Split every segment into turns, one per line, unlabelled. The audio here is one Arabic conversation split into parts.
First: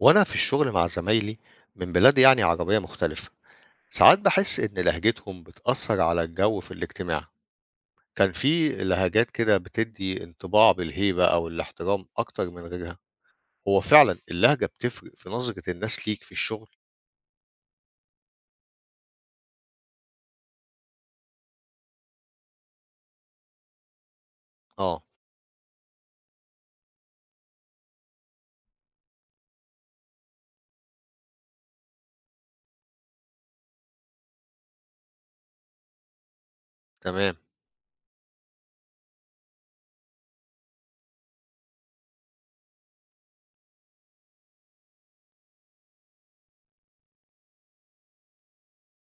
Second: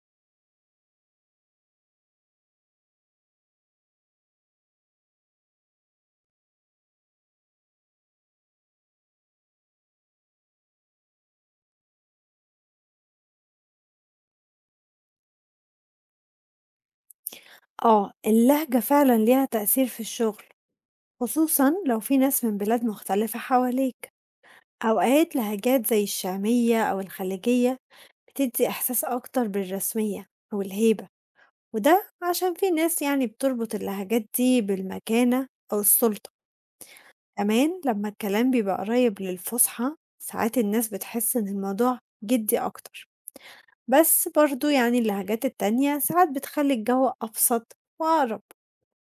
وأنا في الشغل مع زمايلي من بلاد يعني عربية مختلفة. ساعات بحس إن لهجتهم بتأثر على الجو في الاجتماع. كان في لهجات كده بتدي انطباع بالهيبة أو الاحترام أكتر من غيرها. هو فعلا اللهجة بتفرق في نظرة الناس ليك في الشغل؟
آه، اللهجة فعلًا ليها تأثير في الشغل، خصوصًا لو في ناس من بلاد مختلفة حواليك،
آه.
أوقات لهجات زي الشامية أو الخليجية بتدي إحساس أكتر بالرسمية أو الهيبة، وده عشان في ناس يعني بتربط اللهجات دي بالمكانة أو السلطة،
تمام.
كمان لما الكلام بيبقى قريب للفصحى ساعات الناس بتحس إن الموضوع جدي أكتر، بس برضه يعني اللهجات التانية ساعات بتخلي الجو أبسط وأقرب.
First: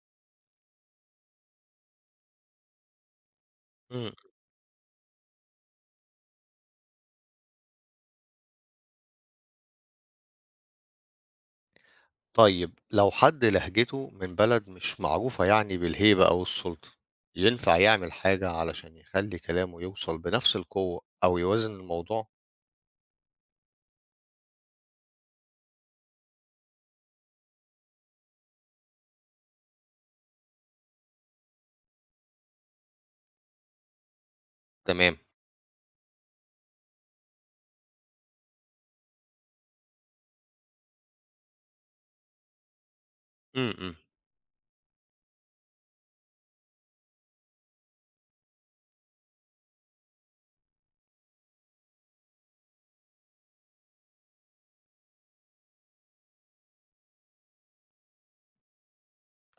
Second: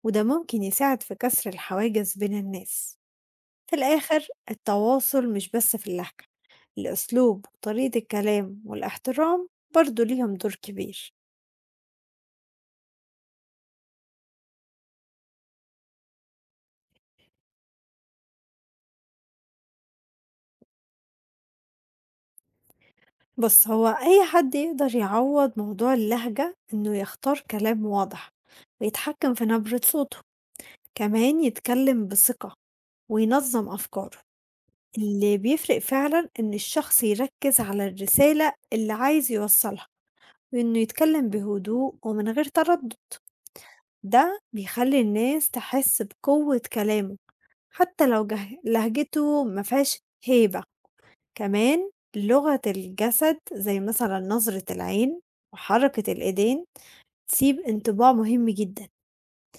وده ممكن يساعد في كسر الحواجز بين الناس. في
مم.
الآخر التواصل مش بس في اللهجة، الأسلوب وطريقة الكلام والاحترام برضو ليهم دور كبير.
طيب لو حد لهجته من بلد مش معروفة يعني بالهيبة أو السلطة، ينفع يعمل حاجة علشان يخلي كلامه يوصل بنفس القوة أو يوازن الموضوع؟
بس هو أي حد يقدر يعوض موضوع اللهجة إنه يختار كلام واضح ويتحكم في نبرة صوته، كمان يتكلم بثقة وينظم أفكاره.
تمام.
اللي بيفرق فعلا إن الشخص يركز على الرسالة اللي عايز يوصلها، وإنه يتكلم بهدوء ومن غير تردد.
امم.
ده بيخلّي الناس تحس بقوة كلامه، حتى لو جه لهجته ما فيهاش هيبة، كمان لغة الجسد زي مثلًا نظرة العين وحركة الإيدين تسيب انطباع مهم جدًا،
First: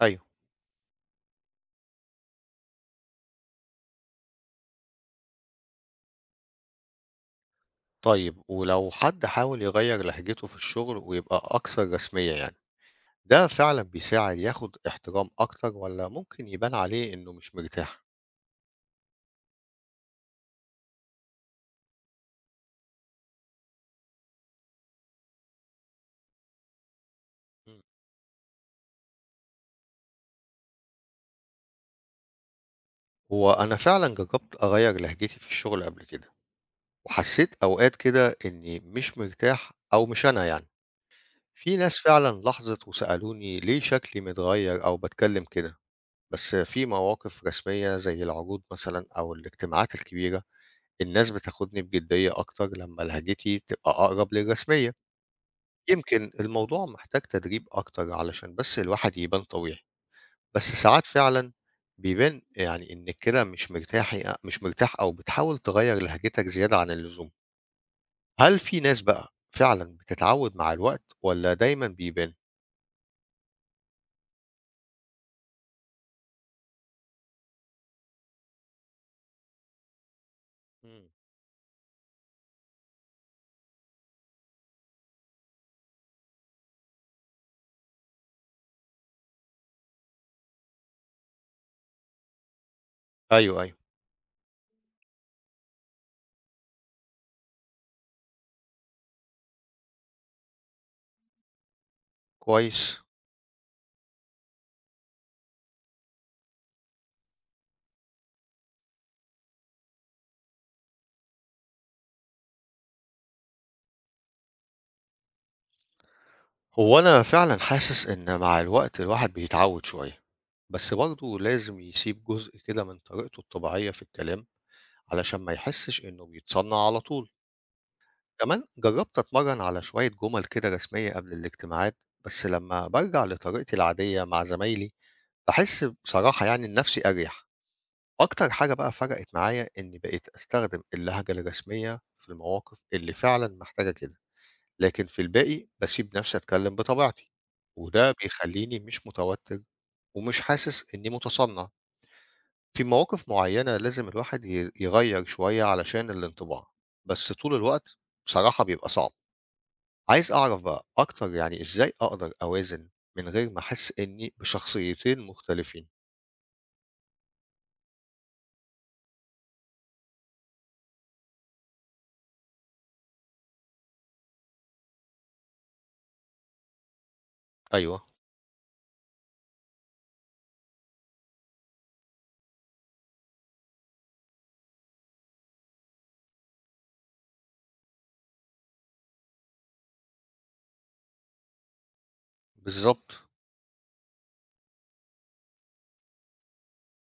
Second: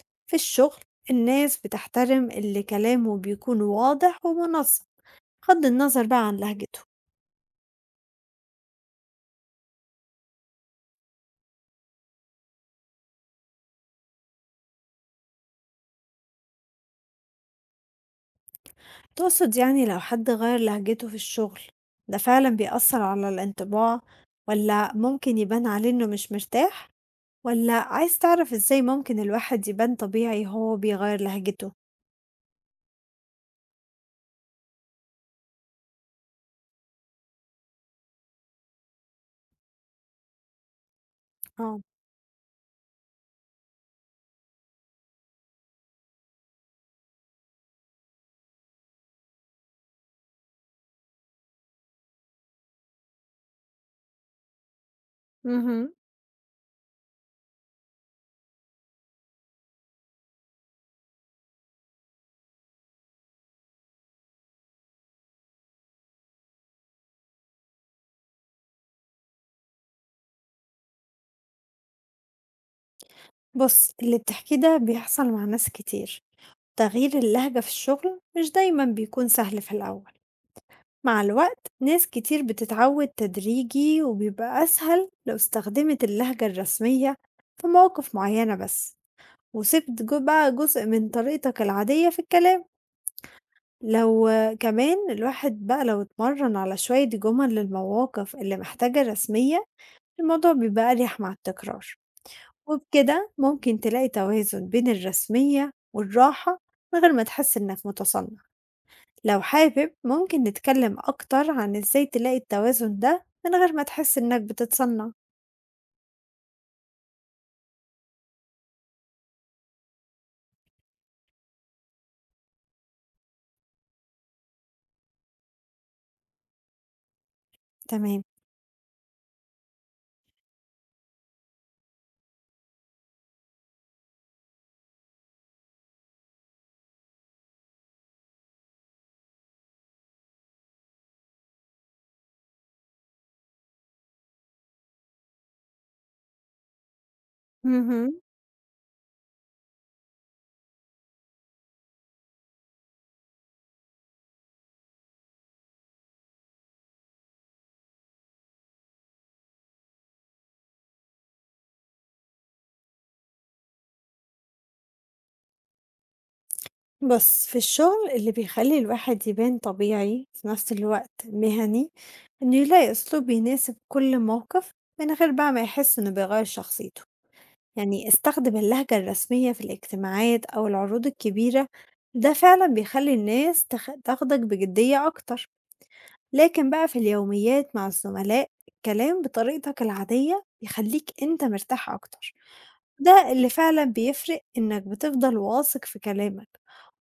ايوه.
في الشغل الناس بتحترم اللي كلامه بيكون واضح ومنظم، بغض النظر بقى عن لهجته،
طيب ولو حد حاول يغير لهجته في الشغل ويبقى أكثر رسمية يعني، ده فعلا بيساعد ياخد احترام أكتر ولا ممكن يبان عليه إنه مش مرتاح؟
تقصد يعني لو حد غيّر لهجته في الشغل ده فعلًا بيأثّر على الانطباع والّا ممكن يبان عليه إنه مش مرتاح؟ والّا
مم.
عايز تعرف إزاي ممكن الواحد يبان طبيعي وهو بيغيّر لهجته؟
هو أنا فعلا جربت أغير لهجتي في الشغل قبل كده، وحسيت أوقات كده إني مش مرتاح أو مش أنا يعني. في
آه.
ناس فعلا لاحظت وسألوني ليه شكلي متغير أو بتكلم كده. بس في مواقف رسمية زي العروض مثلا أو الاجتماعات الكبيرة الناس بتاخدني بجدية أكتر لمّا لهجتي تبقى أقرب للرسمية.
اهم.
يمكن الموضوع محتاج تدريب أكتر علشان بس الواحد يبان طبيعي، بس ساعات فعلًا بيبان يعني إنِّك كده مش مرتاحي أ مش مرتاح أو بتحاول تغيّر لهجتك زيادة عن اللزوم. هل في ناس بقى فعلًا بتتعود مع الوقت والّا دايمًا بيبان؟
بُص، اللي بتحكيه ده بيحصل مع ناس كتير، تغيير اللهجة في الشغل مش دايمًا بيكون سهل في الأول،
إمم.
مع الوقت ناس كتير بتتعود تدريجي وبيبقى أسهل لو استخدمت اللهجة الرسمية في مواقف معينة بس، وسِبت ج بقى جزء من طريقتك العادية في الكلام،
أيوه، أيوه.
لو آه، كمان الواحد بقى لو اتمرّن على شوية جُمل للمواقف اللي محتاجة رسمية الموضوع بيبقى أريح مع التكرار.
كويس.
وبكده ممكن تلاقي توازن بين الرسمية والراحة من غير ما تحس إنك متصنع. لو حابب ممكن نتكلم أكتر عن إزاي تلاقي التوازن ده من غير ما تحس إنك بتتصنع.
هو أنا فعلًا حاسس إن مع الوقت الواحد بيتعود شوية، بس برضه لازم يسيب جزء كده من طريقته الطبيعية في الكلام علشان ما يحسش إنه بيتصنّع على طول.
تمام.
كمان جرّبت أتمرّن على شوية جُمل كده رسمية قبل الاجتماعات، بس لمّا بارجع لطريقتي العادية مع زمايلي، باحس بصراحة يعني إن نَفْسي أريح. أكتر حاجة بقى فرقِت معايا إنّي بقيت أستخدم اللهجة الرسمية في المواقف اللي فعلًا محتاجة كده، لكن في الباقي باسيب نَفْسي أتكلّم بطبيعتي، وده
مهم.
بيخلّيني مش متوتّر ومش حاسس إنّي مُتصنّع. في مواقف معينة لازم الواحد يغيّر شوية علشان الانطباع، بس طول الوقت بصراحة بيبقى صعب. عايز أعرف بقى أكتر يعني إزاي أقدر أوازن من غير ما أحس إني بشخصيتين مختلفين؟
بص في الشغل اللي بيخلي الواحد يبان طبيعي في نفس الوقت مهني إنه يلاقي أسلوب يناسب كل موقف من غير بقى ما يحس إنه بيغير شخصيته.
أيوه،
يعني استخدم اللهجة الرسمية في الاجتماعات أو العروض الكبيرة، ده فعلا بيخلي الناس تاخدك بجدية أكتر. لكن بقى في اليوميات مع الزملاء الكلام بطريقتك العادية بيخليك أنت مرتاح أكتر.
بالضبط.
ده اللي فعلا بيفرق إنك بتفضل واثق في كلامك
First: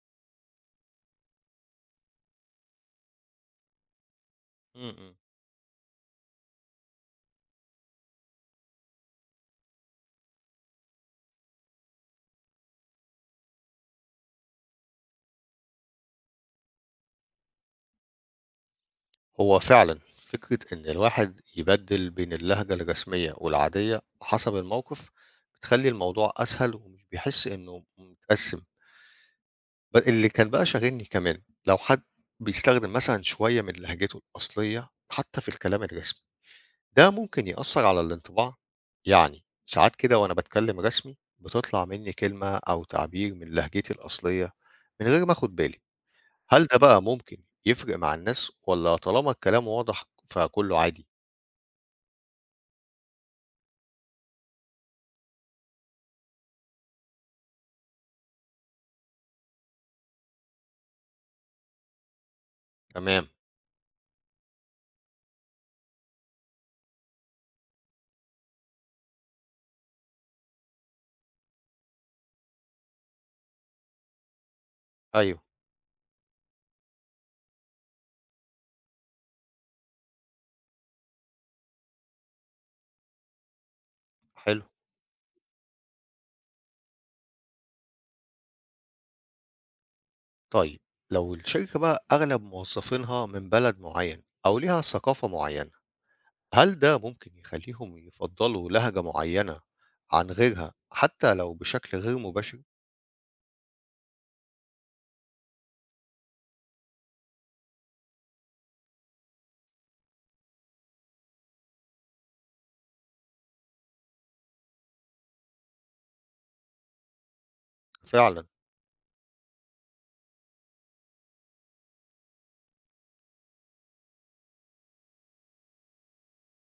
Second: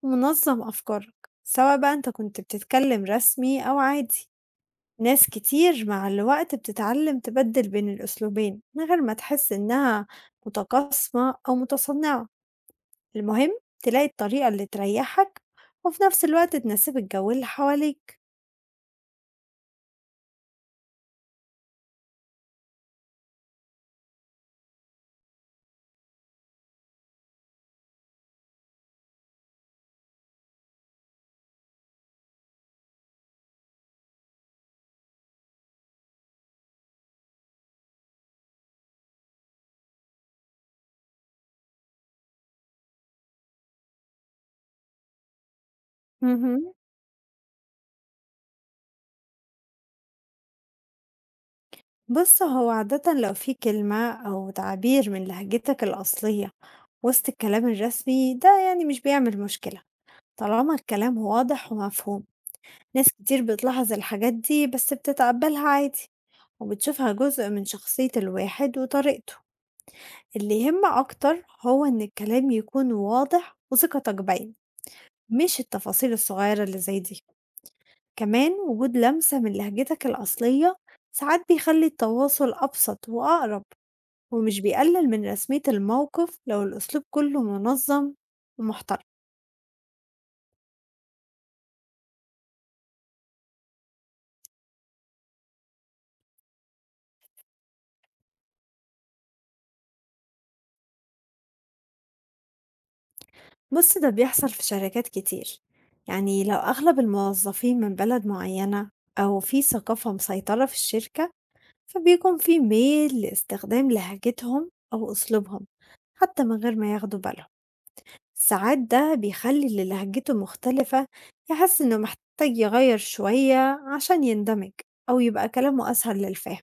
ومنظم أفكارك سواء بقى أنت كنت بتتكلم رسمي أو عادي.
إمم، إمم.
ناس كتير مع الوقت بتتعلم تبدل بين الأسلوبين من غير ما تحس إنها متقاسمة أو متصنعة. المهم تلاقي الطريقة اللي تريحك وفي نفس الوقت تناسب الجو اللي حواليك.
هو فعلًا فكرة إن الواحد يبدِّل بين اللهجة الرسمية والعادية حسب الموقف، بتخلّي الموضوع أسهل ومش بيحس إنه متقسّم. اللي كان بقى شاغلني كمان، لو حد بيستخدم مثلًا شوية من لهجته الأصلية حتى في الكلام الرسمي، ده ممكن يأثّر على الانطباع؟ يعني ساعات كده وأنا باتكلم رسمي، بتطلع منّي كلمة أو تعبير من لهجتي الأصلية من غير ما آخُد بالي. هل
مهم.
ده بقى ممكن يفرق مع الناس والّا طالما الكلام واضح فكُلّه عادي؟
بص هو عادة لو في كلمة أو تعبير من لهجتك الأصلية وسط الكلام الرسمي ده يعني مش بيعمل مشكلة طالما الكلام واضح ومفهوم. ناس
تمام،
كتير بتلاحظ الحاجات دي بس بتتقبلها عادي وبتشوفها جزء من شخصية الواحد وطريقته. اللي يهم أكتر هو إن الكلام يكون واضح وثقتك باينة،
أيوه،
مش التفاصيل الصغيرة اللي زي دي. كمان وجود لمسة من لهجتك الأصلية ساعات بيخلي التواصل أبسط وأقرب ومش
حلو.
بيقلل من رسمية الموقف لو الأسلوب كله منظم ومحترم.
طيب لو الشركة بقى أغلب موظّفينها من بلد معيّن أو ليها ثقافة معيّنة، هل ده ممكن يخلّيهم يفضّلوا لهجة معيّنة عن غيرها، حتى لو بشكل غير مباشر؟
بص ده بيحصل في شركات كتير، يعني لو أغلب الموظفين من بلد معينة أو في ثقافة مسيطرة في الشركة فبيكون في ميل لاستخدام لهجتهم أو أسلوبهم حتى من غير ما ياخدوا بالهم.
فعلًا،
ساعات ده بيخلي اللي لهجته مختلفة يحس إنه محتاج يغير شوية عشان يندمج أو يبقى كلامه أسهل للفهم.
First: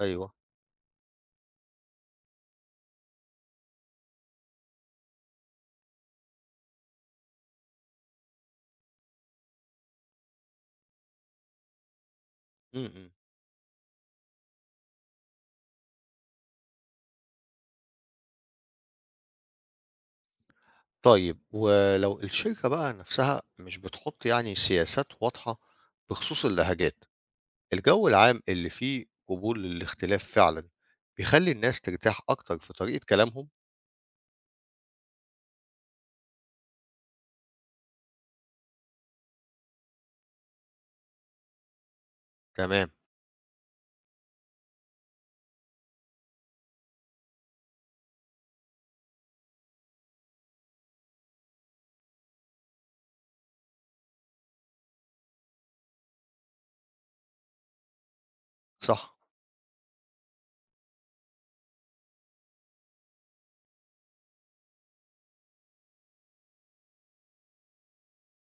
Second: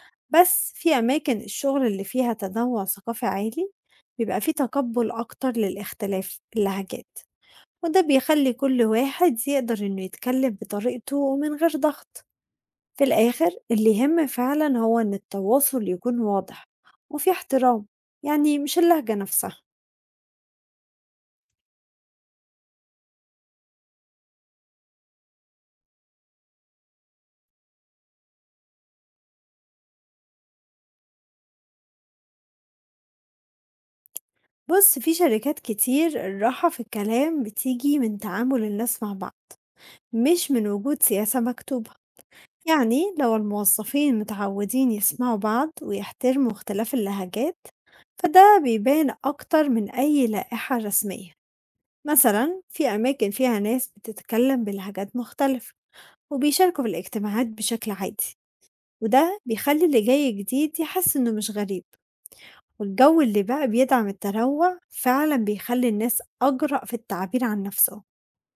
أيوه،
بس في أماكن الشغل اللي فيها تنوع ثقافي عالي بيبقى فيه تقبل أكتر للاختلاف اللهجات، وده بيخلي كل واحد يقدر إنه يتكلم بطريقته ومن غير ضغط.
إمم،
في
إمم.
الآخر اللي يهم فعلا هو إن التواصل يكون واضح وفي احترام، يعني مش اللهجة نفسها.
طيب ولو الشركة بقى نفسها مش بتحُط يعني سياسات واضحة بخصوص اللهجات، الجو العام اللي فيه قبول للاختلاف فعلًا، بيخلّي الناس ترتاح أكتر في طريقة كلامهم؟
بص في شركات كتير الراحة في الكلام بتيجي من تعامل الناس مع بعض مش من وجود سياسة مكتوبة.
تمام،
يعني لو الموظفين متعودين يسمعوا بعض ويحترموا اختلاف اللهجات فده بيبان أكتر من أي لائحة رسمية. مثلا في أماكن فيها ناس بتتكلم بلهجات مختلفة وبيشاركوا في الاجتماعات بشكل عادي،
صح،
وده بيخلّي اللي جاي جديد يحس إنه مش غريب، والجو اللي بقى بيدعم التنوع فعلًا بيخلّي الناس أجرأ في التعبير عن نفسهم،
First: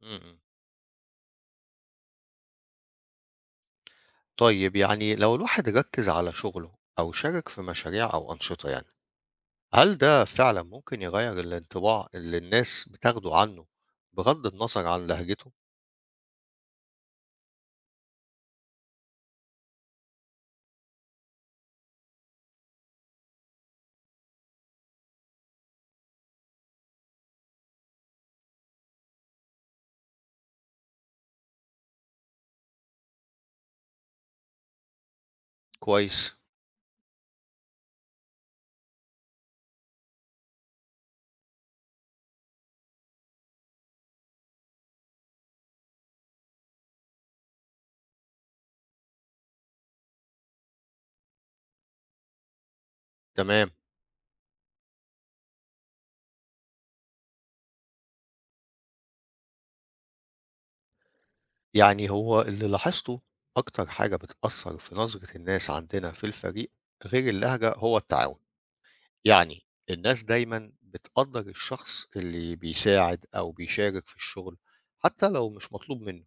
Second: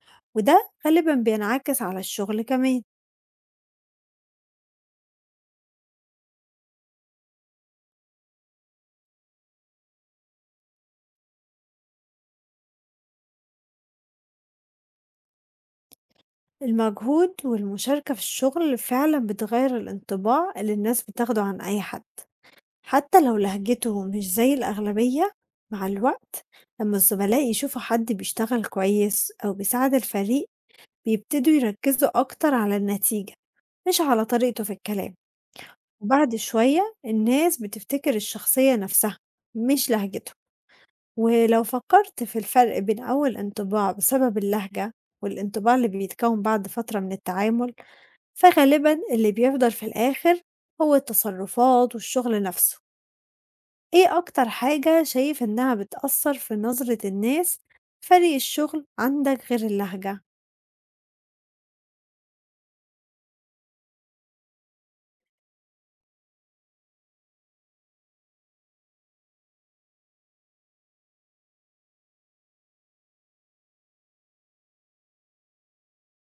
إمم، إمم.
وده غالبًا بينعكس على الشغل كمان،
طيب يعني لو الواحد ركّز على شغله أو شارك في مشاريع أو أنشطة يعني، هل ده فعلًا ممكن يغيّر الانطباع اللي الناس بتاخده عنه بغض النظر عن لهجته؟
المجهود والمشاركة في الشغل فعلًا بتغيّر الانطباع اللي الناس بتاخده عن أي حد، حتى لو لهجته مش زي الأغلبية. مع الوقت لمّا الزملاء يشوفوا حد بيشتغل كويس أو بيساعد الفريق بيبتدوا يركزوا أكتر على النتيجة مش على طريقته في الكلام.
كويس،
وبعد شوية الناس بتفتكر الشخصية نفسها مش لهجتهم، ولو فكرت في الفرق بين أول انطباع بسبب اللهجة والانطباع اللي بيتكون بعد فترة من التعامل فغالبا اللي بيفضل في الآخر هو التصرفات والشغل نفسه.
تمام.
إيه أكتر حاجة شايف إنها بتأثر في نظرة الناس فريق الشغل عندك غير اللهجة؟
يعني هو اللي لاحظته أكتر حاجة بتأثّر في نظرة الناس عندنا في الفريق غير اللهجة هو التعاون. يعني الناس دايمًا بتقدّر الشخص اللي بيساعد أو بيشارك في الشغل حتى لو مش مطلوب منه.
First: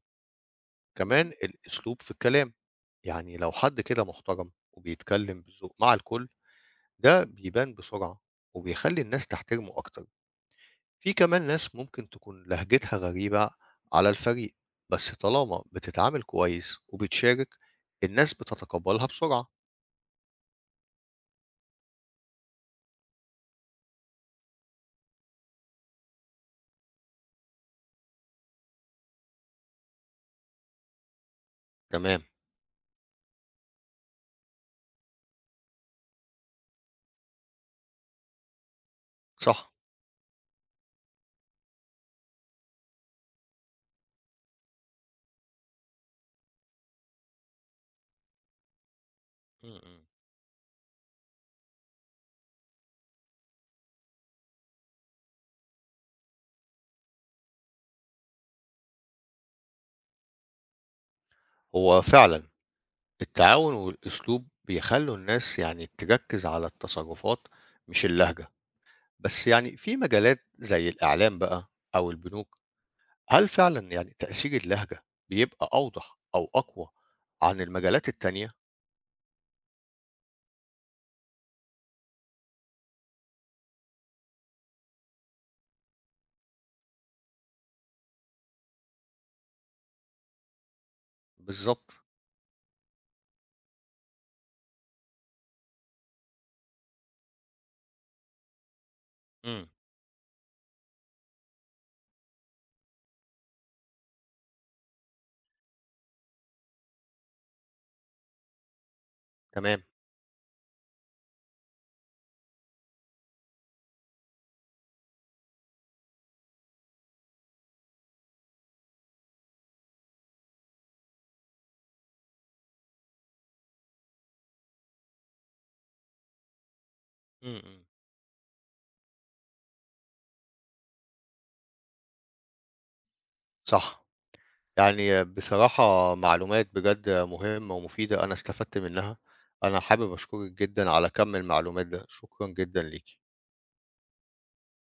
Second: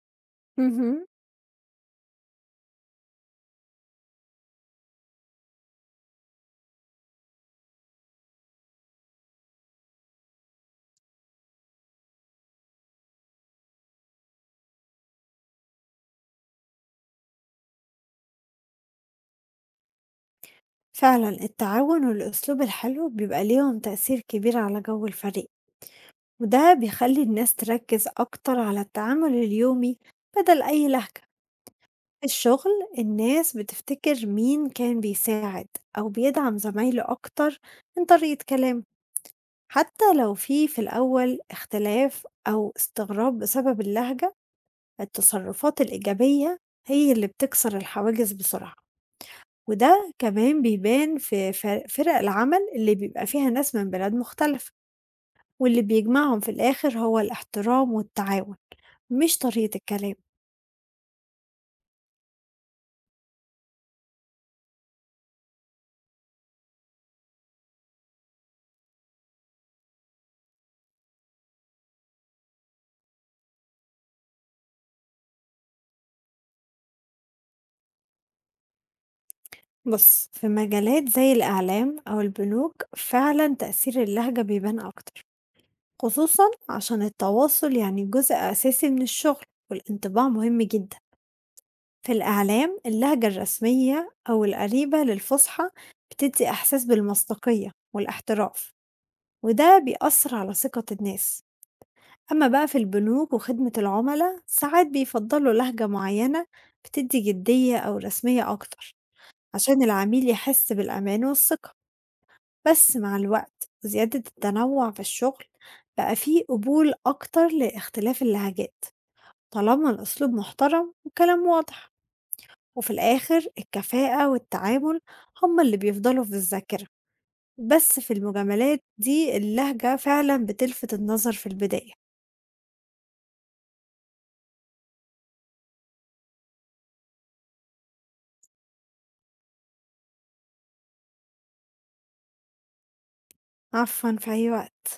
مهم.
كمان الأسلوب في الكلام، يعني لو حد كده محترم وبيتكلم بذوق مع الكل، ده بيبان بسرعة وبيخلي الناس تحترمه أكتر. في كمان ناس ممكن تكون لهجتها غريبة على الفريق بس طالما بتتعامل كويس وبتشارك الناس بتتقبلها بسرعة.
فعلا التعاون والأسلوب الحلو بيبقى ليهم تأثير كبير على جو الفريق، وده بيخلي الناس تركز أكتر على التعامل اليومي بدل أي لهجة.
تمام.
في الشغل الناس بتفتكر مين كان بيساعد أو بيدعم زمايله أكتر من طريقة كلامه،
صح.
حتى لو في الأول اختلاف أو استغراب بسبب اللهجة، التصرفات الإيجابية هي اللي بتكسر الحواجز بسرعة.
م-م.
وده كمان بيبان في فرق العمل اللي بيبقى فيها ناس من بلاد مختلفة، واللي بيجمعهم في الآخر هو الاحترام والتعاون مش طريقة الكلام.
هو فعلا التعاون والأسلوب بيخلوا الناس يعني تركز على التصرفات مش اللهجة. بس يعني في مجالات زي الإعلام بقى أو البنوك، هل فعلا يعني تأثير اللهجة بيبقى أوضح أو أقوى عن المجالات التانية؟
بص في مجالات زي الإعلام أو البنوك فعلا تأثير اللهجة بيبان أكتر، خصوصا عشان التواصل يعني جزء أساسي من الشغل والانطباع مهم جدا.
بالضبط،
في الإعلام اللهجة الرسمية أو القريبة للفصحى بتدي إحساس بالمصداقية والاحتراف،
إمم،
وده بيأثر على ثقة الناس. أما بقى في البنوك وخدمة العملاء ساعات بيفضلوا لهجة معينة بتدي جدية أو رسمية أكتر عشان
تمام،
العميل يحس بالأمان والثقة. بس مع الوقت وزيادة التنوع في الشغل بقى فيه قبول أكتر لاختلاف اللهجات طالما الأسلوب محترم والكلام واضح، وفي الآخر الكفاءة والتعامل هما اللي بيفضلوا في الذاكرة.
إمم، إمم.
بس في المجاملات دي اللهجة فعلا بتلفت النظر في البداية.
صح. يعني بصراحة معلومات بجد مهمة ومفيدة أنا استفدت منها، أنا حابب أشكرِك جدًا على كم المعلومات ده، شكرًا جدًا ليكِ.
عفوا، في أي وقت.